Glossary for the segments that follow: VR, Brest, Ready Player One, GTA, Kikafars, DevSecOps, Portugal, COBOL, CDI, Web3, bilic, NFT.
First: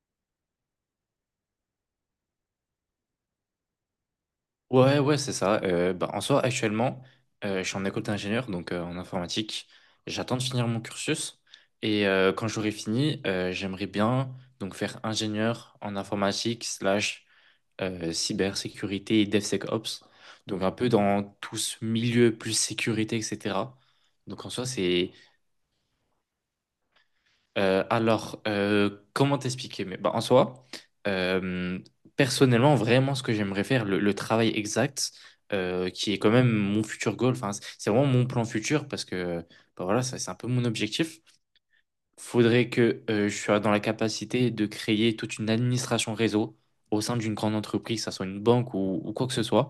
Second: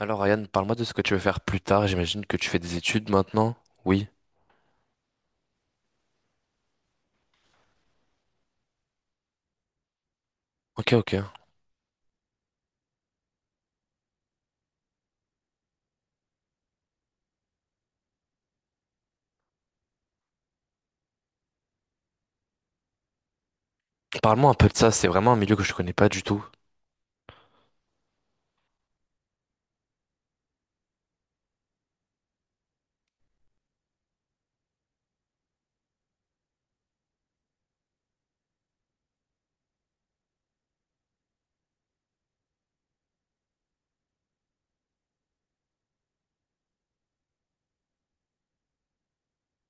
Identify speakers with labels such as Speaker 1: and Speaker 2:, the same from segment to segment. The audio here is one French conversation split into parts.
Speaker 1: Alors Ryan, parle-moi de ce que tu veux faire plus tard. J'imagine que tu fais des études maintenant. Oui.
Speaker 2: Ouais, ouais, c'est ça. Bah, en soi, actuellement, je suis en école d'ingénieur, donc en informatique. J'attends de finir mon
Speaker 1: Ok, ok.
Speaker 2: cursus. Et quand j'aurai fini, j'aimerais bien donc faire ingénieur en informatique slash cybersécurité et DevSecOps. Donc un peu dans tout ce milieu plus sécurité, etc. Donc en
Speaker 1: Parle-moi un
Speaker 2: soi,
Speaker 1: peu de ça. C'est
Speaker 2: c'est
Speaker 1: vraiment un milieu que je connais pas du tout.
Speaker 2: alors, comment t'expliquer? Mais bah, en soi, euh, personnellement, vraiment, ce que j'aimerais faire, le travail exact, qui est quand même mon futur goal. Enfin, c'est vraiment mon plan futur parce que, bah, voilà, ça, c'est un peu mon objectif. Faudrait que je sois dans la capacité de créer toute une administration réseau au sein d'une grande entreprise, que ça soit une banque ou quoi que ce soit,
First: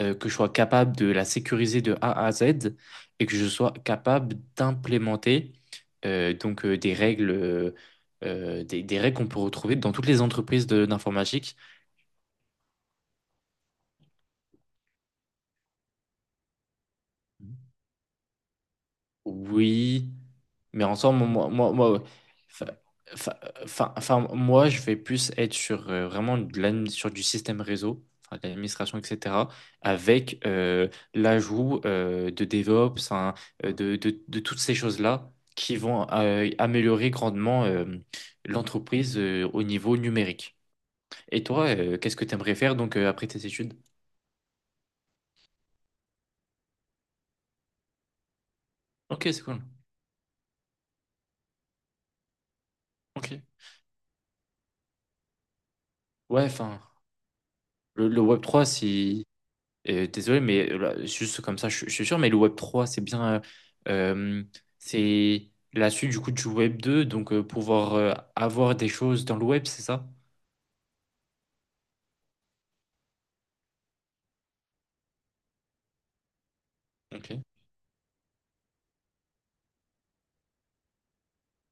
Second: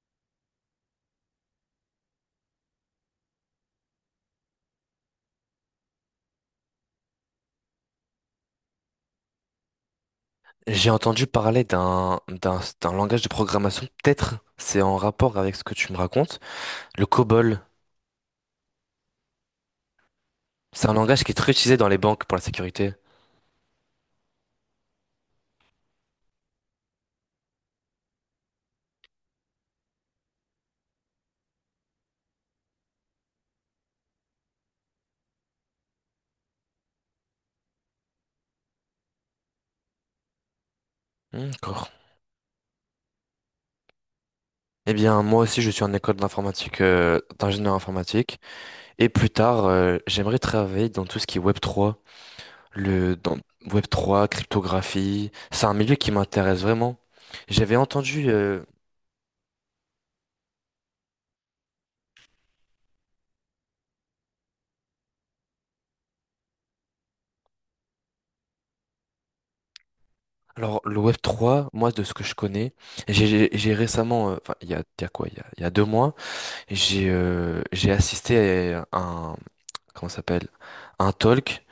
Speaker 2: que je sois capable de la sécuriser de A à Z et que je sois capable d'implémenter donc des règles, des règles qu'on peut retrouver dans toutes les entreprises
Speaker 1: J'ai entendu
Speaker 2: d'informatique.
Speaker 1: parler d'un langage de programmation. Peut-être c'est en rapport avec ce que tu me racontes. Le COBOL.
Speaker 2: Oui, mais
Speaker 1: C'est un langage
Speaker 2: ensemble
Speaker 1: qui est
Speaker 2: moi,
Speaker 1: très
Speaker 2: moi,
Speaker 1: utilisé dans
Speaker 2: moi,
Speaker 1: les
Speaker 2: ouais.
Speaker 1: banques pour la
Speaker 2: Enfin,
Speaker 1: sécurité.
Speaker 2: enfin, enfin, moi, je vais plus être sur vraiment sur du système réseau, enfin, de l'administration, etc., avec l'ajout de DevOps, hein, de toutes ces choses-là qui vont améliorer grandement l'entreprise au niveau numérique. Et
Speaker 1: Hmm,
Speaker 2: toi,
Speaker 1: d'accord.
Speaker 2: qu'est-ce que tu aimerais faire donc après tes études?
Speaker 1: Eh bien, moi aussi, je suis en école d'informatique, d'ingénieur informatique. Et
Speaker 2: Ok,
Speaker 1: plus
Speaker 2: c'est cool.
Speaker 1: tard, j'aimerais travailler dans tout ce qui est Web3. Le
Speaker 2: Ok.
Speaker 1: dans Web3 cryptographie, c'est un milieu qui
Speaker 2: Ouais,
Speaker 1: m'intéresse
Speaker 2: enfin,
Speaker 1: vraiment. J'avais
Speaker 2: le
Speaker 1: entendu
Speaker 2: Web3. Désolé, mais là, juste comme ça, je suis sûr, mais le Web3, c'est bien. Euh, c'est la suite du coup du Web2, donc pouvoir avoir des choses dans le Web, c'est ça?
Speaker 1: alors le Web3, moi de ce que je connais, j'ai récemment enfin il y a quoi il y a deux mois,
Speaker 2: Ok,
Speaker 1: j'ai assisté à un, comment ça s'appelle, un talk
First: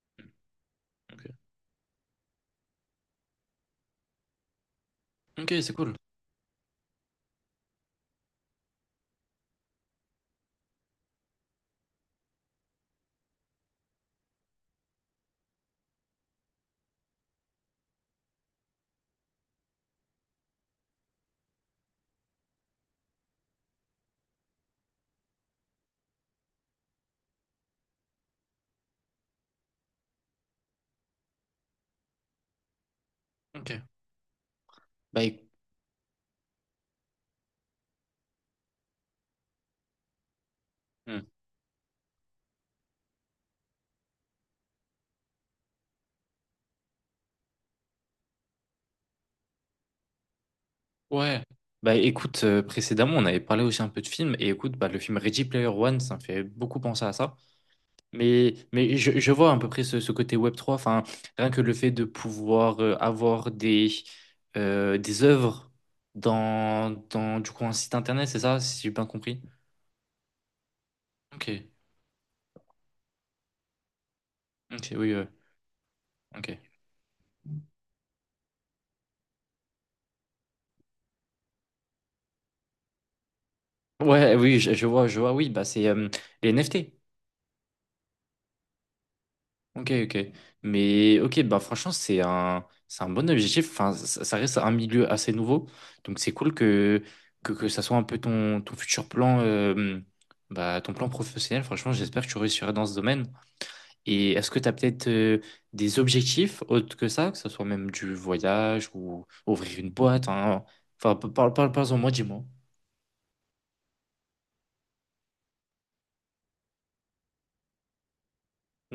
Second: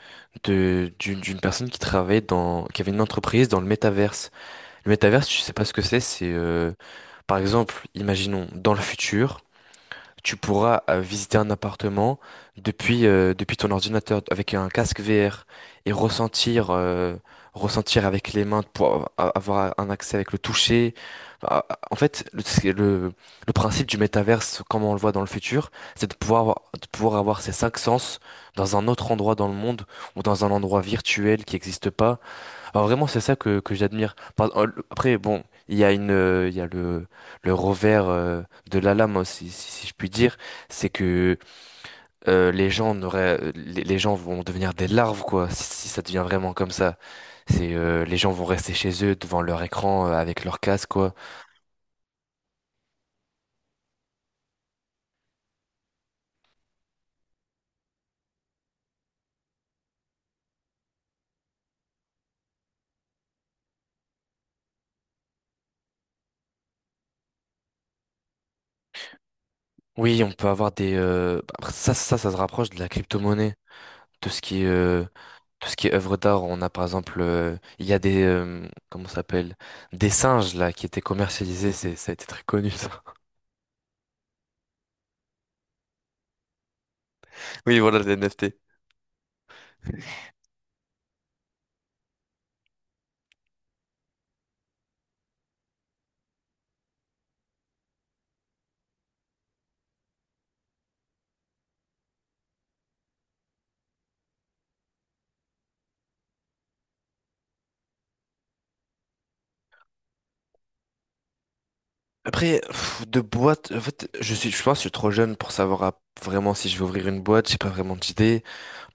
Speaker 1: de d'une
Speaker 2: ok.
Speaker 1: d'une personne qui travaillait dans, qui avait une entreprise dans le métaverse. Le métaverse, je sais
Speaker 2: Ok,
Speaker 1: pas ce
Speaker 2: c'est
Speaker 1: que
Speaker 2: cool.
Speaker 1: c'est par exemple, imaginons dans le futur tu pourras visiter un appartement depuis, depuis ton ordinateur avec un casque VR et ressentir, ressentir avec les mains pour avoir un accès avec le toucher. Ah, en fait, c'est le principe du métaverse, comme on le voit dans le futur, c'est de pouvoir avoir ces cinq sens dans un autre endroit dans le monde ou dans un endroit virtuel qui n'existe pas. Alors vraiment, c'est ça
Speaker 2: Ok.
Speaker 1: que j'admire. Après,
Speaker 2: Bah,
Speaker 1: bon, il y a il y a le revers de la lame, hein, si je puis dire, c'est
Speaker 2: hmm.
Speaker 1: que les les gens vont devenir des larves, quoi, si ça devient vraiment comme ça. C'est les gens vont rester chez eux devant leur écran avec leur casque, quoi.
Speaker 2: Ouais. Bah, écoute, précédemment, on avait parlé aussi un peu de films, et écoute, bah, le film Ready Player One, ça me fait beaucoup penser à ça. Mais je vois à peu près ce côté web trois enfin, rien que le fait de pouvoir avoir des œuvres dans du coup, un site internet, c'est ça, si j'ai bien compris?
Speaker 1: Oui, on peut avoir
Speaker 2: Ok,
Speaker 1: après, ça se rapproche de la crypto-monnaie. tout ce qui est
Speaker 2: ok,
Speaker 1: euh,
Speaker 2: oui, ouais,
Speaker 1: tout ce qui est œuvre d'art,
Speaker 2: ok.
Speaker 1: on a par exemple il y a des comment ça s'appelle, des singes là qui étaient commercialisés, c'est, ça a été très connu, ça.
Speaker 2: Ouais, oui, je vois, oui, bah, c'est les NFT.
Speaker 1: Oui, voilà les NFT.
Speaker 2: Ok, ok. Mais ok, bah franchement, c'est un bon objectif. Enfin, ça reste un milieu assez nouveau. Donc c'est cool que ça soit un peu ton futur plan, ton plan professionnel. Franchement, j'espère que tu réussiras dans ce domaine. Et est-ce que tu as peut-être des objectifs autres que ça, que ce soit même du voyage ou ouvrir une boîte, hein. Enfin, parle, parle, parle, en moi, dis-moi.
Speaker 1: Après pff, de boîte, en fait, je pense que je suis trop jeune pour savoir vraiment si je vais ouvrir une boîte, j'ai pas vraiment d'idée.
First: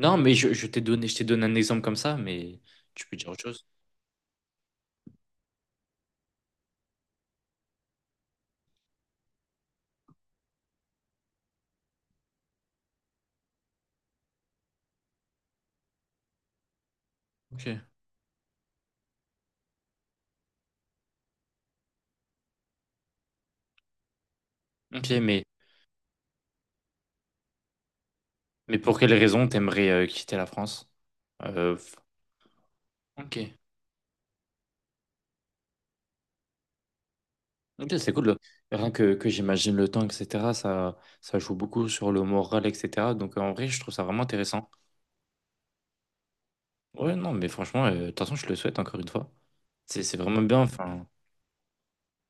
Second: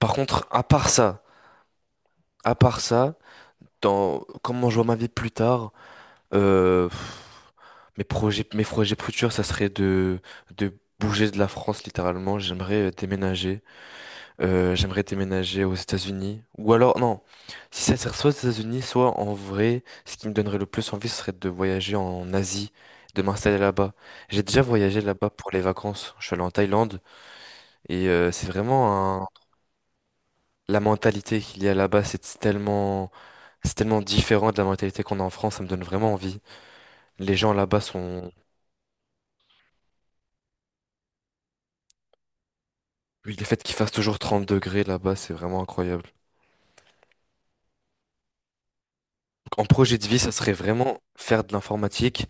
Speaker 1: Par
Speaker 2: mais
Speaker 1: contre,
Speaker 2: je,
Speaker 1: à
Speaker 2: je t'ai
Speaker 1: part
Speaker 2: donné, je
Speaker 1: ça,
Speaker 2: t'ai donné un exemple comme ça,
Speaker 1: à
Speaker 2: mais
Speaker 1: part
Speaker 2: tu
Speaker 1: ça,
Speaker 2: peux dire autre chose.
Speaker 1: dans, comment je vois ma vie plus tard, euh, pff, mes projets futurs, ça serait de bouger de la France littéralement, j'aimerais déménager. J'aimerais déménager aux États-Unis. Ou alors, non,
Speaker 2: Ok.
Speaker 1: si, ça serait soit aux États-Unis, soit en vrai, ce qui me donnerait le plus envie, ce serait de voyager en Asie, de m'installer là-bas. J'ai déjà voyagé
Speaker 2: Ok,
Speaker 1: là-bas
Speaker 2: mais
Speaker 1: pour les vacances. Je suis allé en Thaïlande et c'est
Speaker 2: Mais pour quelles
Speaker 1: vraiment
Speaker 2: raisons t'aimerais quitter la
Speaker 1: la
Speaker 2: France?
Speaker 1: mentalité qu'il y a
Speaker 2: Euh,
Speaker 1: là-bas,
Speaker 2: ok.
Speaker 1: c'est tellement différent de la mentalité qu'on a en France. Ça me donne vraiment envie. Les gens là-bas
Speaker 2: Ok, c'est cool.
Speaker 1: sont,
Speaker 2: Rien que j'imagine le temps, etc., ça joue beaucoup sur le moral, etc.
Speaker 1: oui,
Speaker 2: Donc
Speaker 1: le
Speaker 2: en
Speaker 1: fait
Speaker 2: vrai,
Speaker 1: qu'il
Speaker 2: je
Speaker 1: fasse
Speaker 2: trouve ça
Speaker 1: toujours
Speaker 2: vraiment
Speaker 1: 30
Speaker 2: intéressant.
Speaker 1: degrés là-bas, c'est vraiment incroyable.
Speaker 2: Ouais, non, mais franchement, de toute façon, je le souhaite encore une fois.
Speaker 1: En projet
Speaker 2: C'est
Speaker 1: de
Speaker 2: c'est
Speaker 1: vie, ça
Speaker 2: vraiment
Speaker 1: serait
Speaker 2: bien,
Speaker 1: vraiment
Speaker 2: enfin.
Speaker 1: faire de l'informatique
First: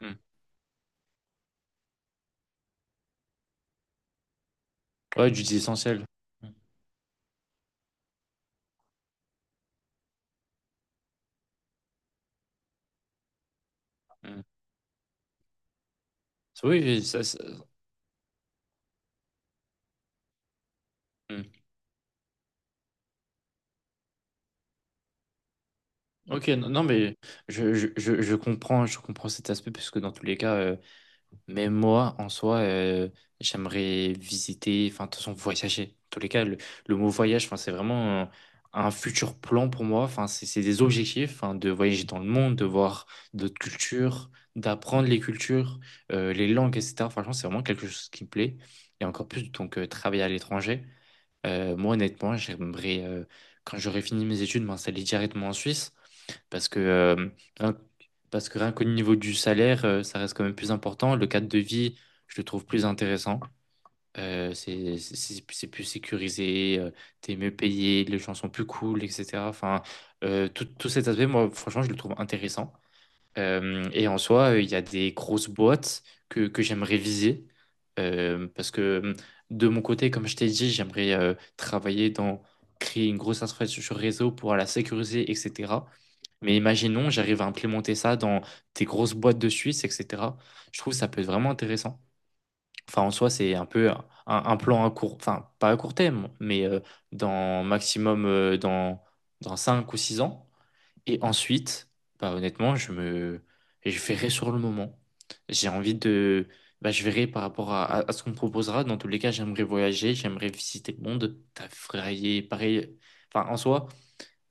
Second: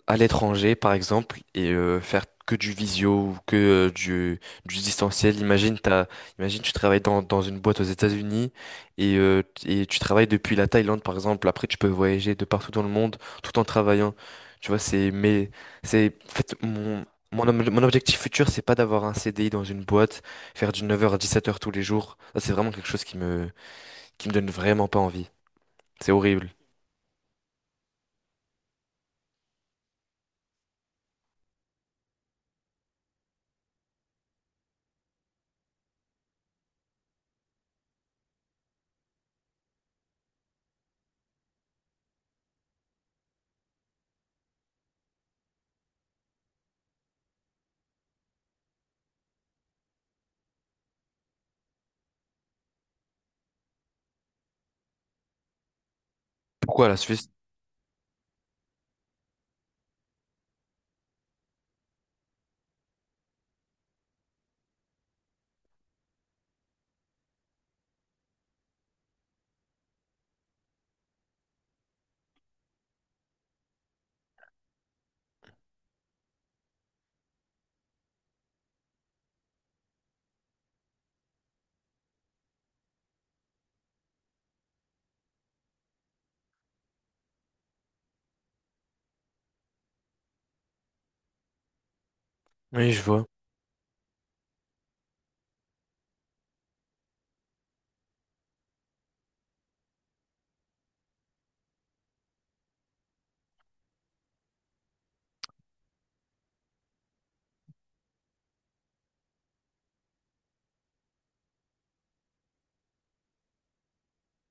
Speaker 2: Hmm.
Speaker 1: à l'étranger, par exemple, et faire que du visio ou euh, du, du
Speaker 2: Ouais,
Speaker 1: distanciel.
Speaker 2: du essentiel. Hmm,
Speaker 1: Imagine, tu travailles dans une boîte aux États-Unis et tu travailles depuis la Thaïlande, par exemple. Après, tu peux voyager de partout dans le monde tout en travaillant.
Speaker 2: hmm.
Speaker 1: Tu vois, en fait,
Speaker 2: Oui, ça, ça-
Speaker 1: mon objectif futur, c'est pas d'avoir un CDI dans une boîte, faire du 9h à 17h
Speaker 2: Hmm.
Speaker 1: tous les jours. Ça, c'est vraiment quelque chose qui qui me donne vraiment pas envie. C'est
Speaker 2: Ok,
Speaker 1: horrible.
Speaker 2: non, non, mais je comprends cet aspect, puisque dans tous les cas. Mais moi, en soi, j'aimerais visiter, enfin, de toute façon, voyager. En tous les cas, le mot voyage, enfin, c'est vraiment un futur plan pour moi. Enfin, c'est des objectifs, enfin, de voyager dans le monde, de voir d'autres cultures, d'apprendre les cultures, les langues, etc. Franchement, c'est vraiment quelque chose qui me plaît. Et encore plus, donc, travailler à l'étranger. Moi, honnêtement, j'aimerais, quand j'aurai fini mes études, m'installer directement en Suisse. Parce que,
Speaker 1: Pourquoi la
Speaker 2: euh,
Speaker 1: Suisse?
Speaker 2: rien, parce que rien qu'au niveau du salaire, ça reste quand même plus important. Le cadre de vie, je le trouve plus intéressant. C'est plus sécurisé, t'es mieux payé, les gens sont plus cool, etc. Enfin, tout cet aspect, moi, franchement, je le trouve intéressant. Et en soi, il y a des grosses boîtes que j'aimerais viser. Parce que de mon côté, comme je t'ai dit, j'aimerais travailler dans créer une grosse infrastructure réseau pour la sécuriser, etc. Mais imaginons, j'arrive à implémenter ça dans des grosses boîtes de Suisse, etc. Je trouve que ça peut être vraiment intéressant.
Speaker 1: Oui, je
Speaker 2: Enfin, en
Speaker 1: vois.
Speaker 2: soi, c'est un peu un plan à court, enfin, pas à court terme, mais dans maximum dans 5 ou 6 ans. Et ensuite, bah honnêtement, je verrai sur le moment. J'ai envie de, bah je verrai par rapport à ce qu'on me proposera. Dans tous les cas, j'aimerais voyager, j'aimerais visiter le monde, travailler, pareil. Enfin, en soi,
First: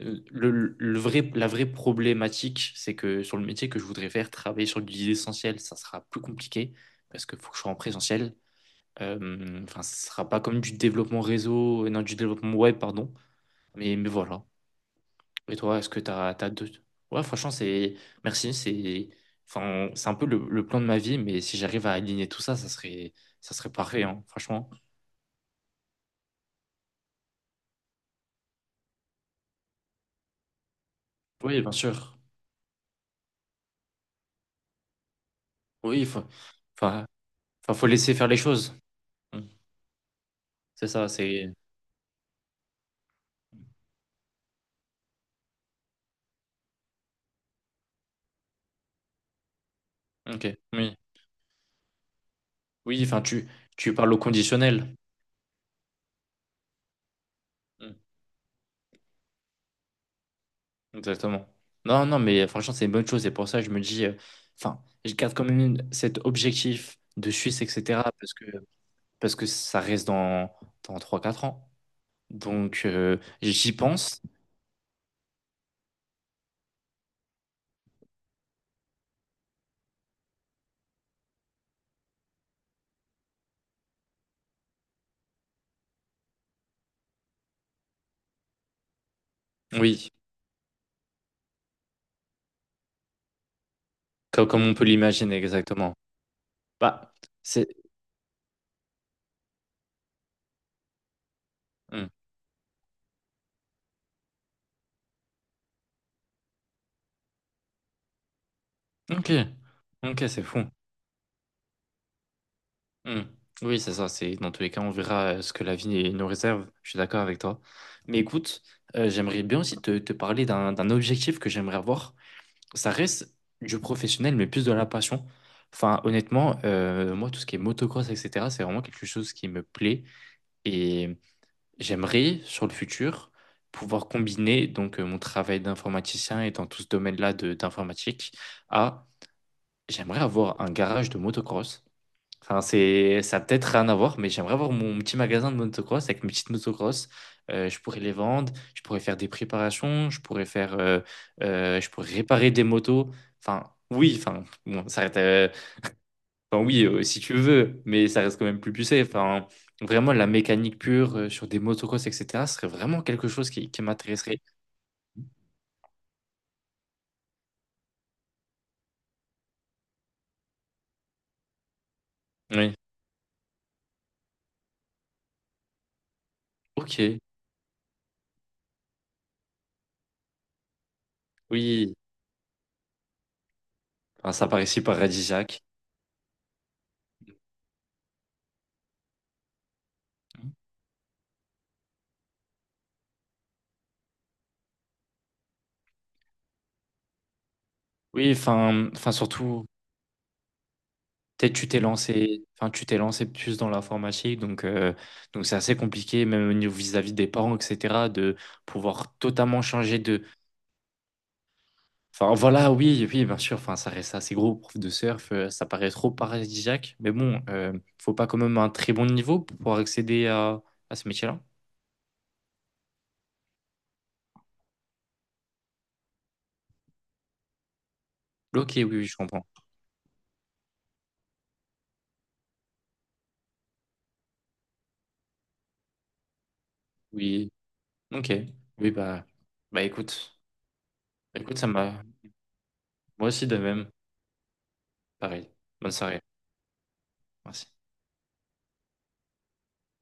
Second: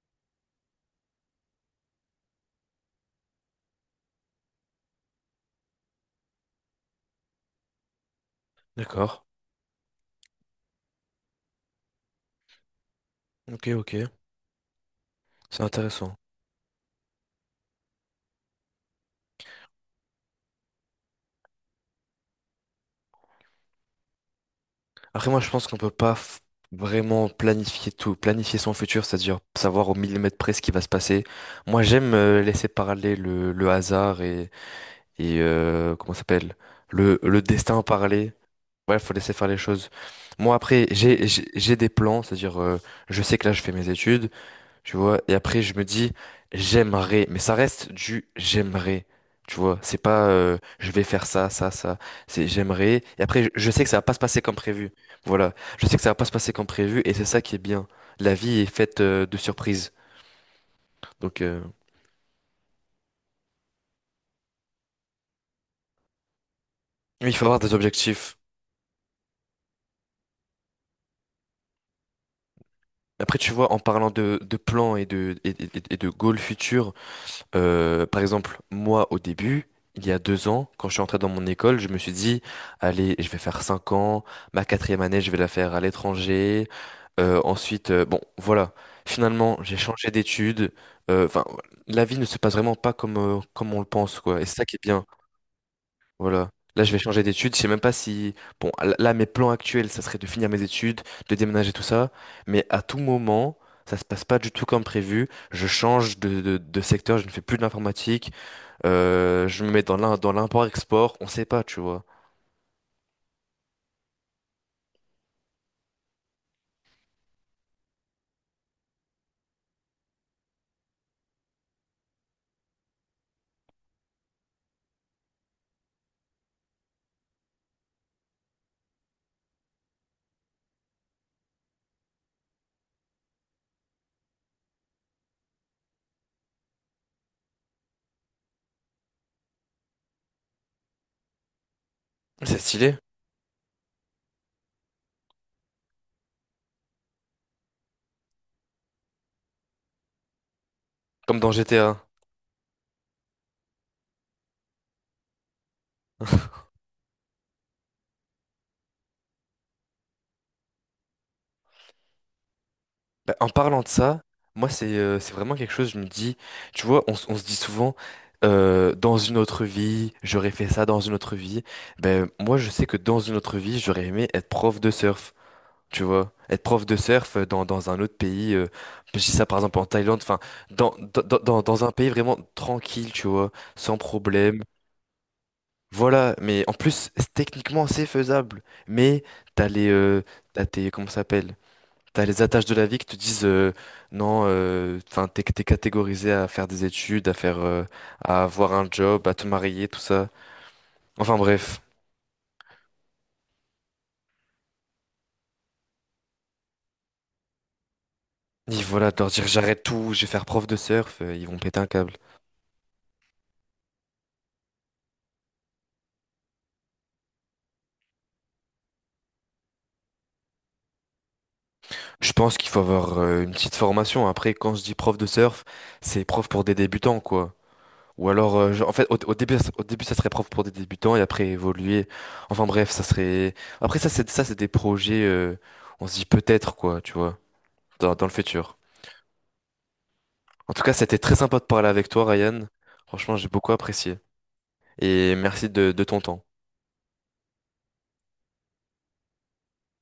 Speaker 2: le vrai, la vraie problématique, c'est que sur le métier que je voudrais faire, travailler sur l'idée essentielle, ça sera plus compliqué parce qu'il faut que je sois en présentiel.
Speaker 1: D'accord.
Speaker 2: Enfin, ce sera pas comme du développement réseau, non, du développement web, pardon.
Speaker 1: Ok, ok.
Speaker 2: Mais voilà. Et
Speaker 1: C'est
Speaker 2: toi, est-ce que
Speaker 1: intéressant.
Speaker 2: t'as deux... Ouais, franchement, c'est... Merci, c'est... Enfin, c'est un peu le plan de ma vie, mais si j'arrive à aligner tout ça, ça serait parfait, hein, franchement.
Speaker 1: Après, moi, je pense qu'on peut pas f- vraiment planifier tout, planifier son futur, c'est-à-dire savoir au millimètre près ce qui va se passer.
Speaker 2: Oui, bien
Speaker 1: Moi, j'aime
Speaker 2: sûr.
Speaker 1: laisser parler le hasard et,
Speaker 2: Oui, il
Speaker 1: comment ça
Speaker 2: faut...
Speaker 1: s'appelle?
Speaker 2: Enfin,
Speaker 1: Le
Speaker 2: enfin,
Speaker 1: destin
Speaker 2: faut laisser faire
Speaker 1: parler.
Speaker 2: les choses.
Speaker 1: Ouais, faut laisser
Speaker 2: Mm.
Speaker 1: faire les choses. Moi, après,
Speaker 2: C'est ça,
Speaker 1: j'ai, j'ai
Speaker 2: c'est...
Speaker 1: j'ai des plans, c'est-à-dire, je sais que là, je fais mes études. Tu vois, et après je me dis j'aimerais, mais ça reste du j'aimerais. Tu vois, c'est pas
Speaker 2: Ok,
Speaker 1: je
Speaker 2: oui.
Speaker 1: vais faire ça, ça, ça. C'est j'aimerais.
Speaker 2: Oui,
Speaker 1: Et
Speaker 2: enfin,
Speaker 1: après
Speaker 2: tu,
Speaker 1: je sais que
Speaker 2: tu
Speaker 1: ça va
Speaker 2: parles
Speaker 1: pas
Speaker 2: au
Speaker 1: se passer comme prévu.
Speaker 2: conditionnel.
Speaker 1: Voilà, je sais que ça va pas se passer comme prévu et c'est ça qui est bien.
Speaker 2: Mm.
Speaker 1: La vie est faite de surprises. Donc
Speaker 2: Exactement. Non, non, mais franchement, c'est une bonne chose. Et pour ça, je me dis... Enfin, je garde quand même cet objectif
Speaker 1: oui,
Speaker 2: de
Speaker 1: il faut avoir
Speaker 2: Suisse,
Speaker 1: des
Speaker 2: etc. Parce
Speaker 1: objectifs.
Speaker 2: que, parce que ça reste dans 3 4 ans. Donc,
Speaker 1: Après tu vois,
Speaker 2: j'y
Speaker 1: en parlant
Speaker 2: pense.
Speaker 1: de plans et et de goals futurs. Par exemple, moi, au début, il y a deux ans, quand je suis entré dans mon école, je me suis dit, allez, je vais faire cinq ans, ma quatrième année, je vais la faire à l'étranger. Ensuite, bon, voilà. Finalement, j'ai changé
Speaker 2: Oui,
Speaker 1: d'études. Enfin, la vie ne se passe vraiment pas comme on le pense, quoi. Et c'est
Speaker 2: comme,
Speaker 1: ça
Speaker 2: on
Speaker 1: qui est
Speaker 2: peut
Speaker 1: bien.
Speaker 2: l'imaginer exactement.
Speaker 1: Voilà. Là, je vais
Speaker 2: Bah,
Speaker 1: changer d'études. Je sais
Speaker 2: c'est.
Speaker 1: même pas si, bon, là, mes plans actuels, ça serait de finir mes études, de déménager, tout
Speaker 2: Hmm.
Speaker 1: ça. Mais à tout moment, ça se passe pas du tout comme prévu. Je change de secteur. Je ne fais plus de l'informatique.
Speaker 2: Ok,
Speaker 1: Je me mets dans
Speaker 2: ok,
Speaker 1: dans
Speaker 2: c'est fou.
Speaker 1: l'import-export, on sait pas, tu vois.
Speaker 2: Hmm. Oui, c'est ça. C'est dans tous les cas, on verra ce que la vie nous réserve. Je suis d'accord avec toi. Mais écoute, j'aimerais bien aussi te parler d'un objectif que j'aimerais avoir. Ça reste du professionnel, mais plus de la passion. Enfin, honnêtement, moi, tout ce qui est motocross, etc., c'est vraiment quelque chose qui me plaît. Et j'aimerais, sur le futur, pouvoir combiner donc mon travail d'informaticien et dans tout ce domaine-là d'informatique à, j'aimerais avoir un garage de motocross.
Speaker 1: C'est
Speaker 2: Enfin,
Speaker 1: stylé,
Speaker 2: ça a peut-être rien à voir, mais j'aimerais avoir mon petit magasin de motocross avec mes petites motocross. Je pourrais les vendre, je pourrais faire des préparations,
Speaker 1: comme dans
Speaker 2: je
Speaker 1: GTA.
Speaker 2: pourrais réparer des motos. Enfin, oui, enfin, bon, ça reste, enfin, oui, si tu veux, mais ça reste quand même plus poussé. Enfin, vraiment, la mécanique pure sur des motocross, etc., ce serait vraiment quelque
Speaker 1: Bah, en
Speaker 2: chose qui,
Speaker 1: parlant
Speaker 2: qui
Speaker 1: de ça,
Speaker 2: m'intéresserait.
Speaker 1: moi c'est vraiment quelque chose, je me dis, tu vois, on se dit souvent, dans une autre vie, j'aurais fait ça dans une autre vie. Ben moi je
Speaker 2: Oui.
Speaker 1: sais que dans une autre vie, j'aurais aimé être prof de surf, tu vois. Être prof de
Speaker 2: Ok,
Speaker 1: surf dans un autre pays, je dis ça par exemple en Thaïlande, enfin, dans un
Speaker 2: oui.
Speaker 1: pays vraiment tranquille, tu vois, sans
Speaker 2: Enfin, ça
Speaker 1: problème.
Speaker 2: paraissait paradisiaque.
Speaker 1: Voilà, mais en plus, techniquement, c'est faisable. Mais t'as les, euh, t'as tes, comment ça s'appelle? T'as les attaches de la vie qui te disent non, enfin, t'es catégorisé à faire des études, à faire,
Speaker 2: Oui,
Speaker 1: à avoir un
Speaker 2: enfin,
Speaker 1: job, à te
Speaker 2: surtout,
Speaker 1: marier, tout ça. Enfin
Speaker 2: peut-être tu t'es
Speaker 1: bref.
Speaker 2: lancé, enfin, tu t'es lancé plus dans l'informatique, donc c'est assez compliqué, même au niveau vis-à-vis des parents, etc., de
Speaker 1: Et voilà,
Speaker 2: pouvoir
Speaker 1: de leur dire
Speaker 2: totalement
Speaker 1: j'arrête
Speaker 2: changer
Speaker 1: tout, je
Speaker 2: de,
Speaker 1: vais faire prof de surf, ils vont péter un câble.
Speaker 2: enfin, voilà, oui, oui, bien sûr. Enfin, ça reste assez gros, prof de surf. Ça paraît trop paradisiaque. Mais bon, faut pas quand même un très bon niveau pour pouvoir accéder à ce métier-là.
Speaker 1: Je pense qu'il faut avoir une petite formation. Après, quand je dis prof de surf, c'est prof pour des débutants, quoi. Ou alors,
Speaker 2: Ok, oui,
Speaker 1: en
Speaker 2: oui,
Speaker 1: fait,
Speaker 2: je
Speaker 1: au
Speaker 2: comprends.
Speaker 1: début, au début, ça serait propre pour des débutants et après évoluer. Enfin bref, ça serait. Après, ça, c'est des projets. Euh, on se dit peut-être quoi, tu vois,
Speaker 2: Oui,
Speaker 1: dans le
Speaker 2: ok.
Speaker 1: futur.
Speaker 2: Oui, bah, bah écoute,
Speaker 1: En tout cas, c'était très
Speaker 2: écoute,
Speaker 1: sympa de
Speaker 2: ça
Speaker 1: parler
Speaker 2: m'a.
Speaker 1: avec toi, Ryan.
Speaker 2: Moi
Speaker 1: Franchement,
Speaker 2: aussi
Speaker 1: j'ai
Speaker 2: de
Speaker 1: beaucoup
Speaker 2: même.
Speaker 1: apprécié. Et
Speaker 2: Pareil.
Speaker 1: merci
Speaker 2: Bonne
Speaker 1: de
Speaker 2: soirée.
Speaker 1: ton temps.
Speaker 2: Merci.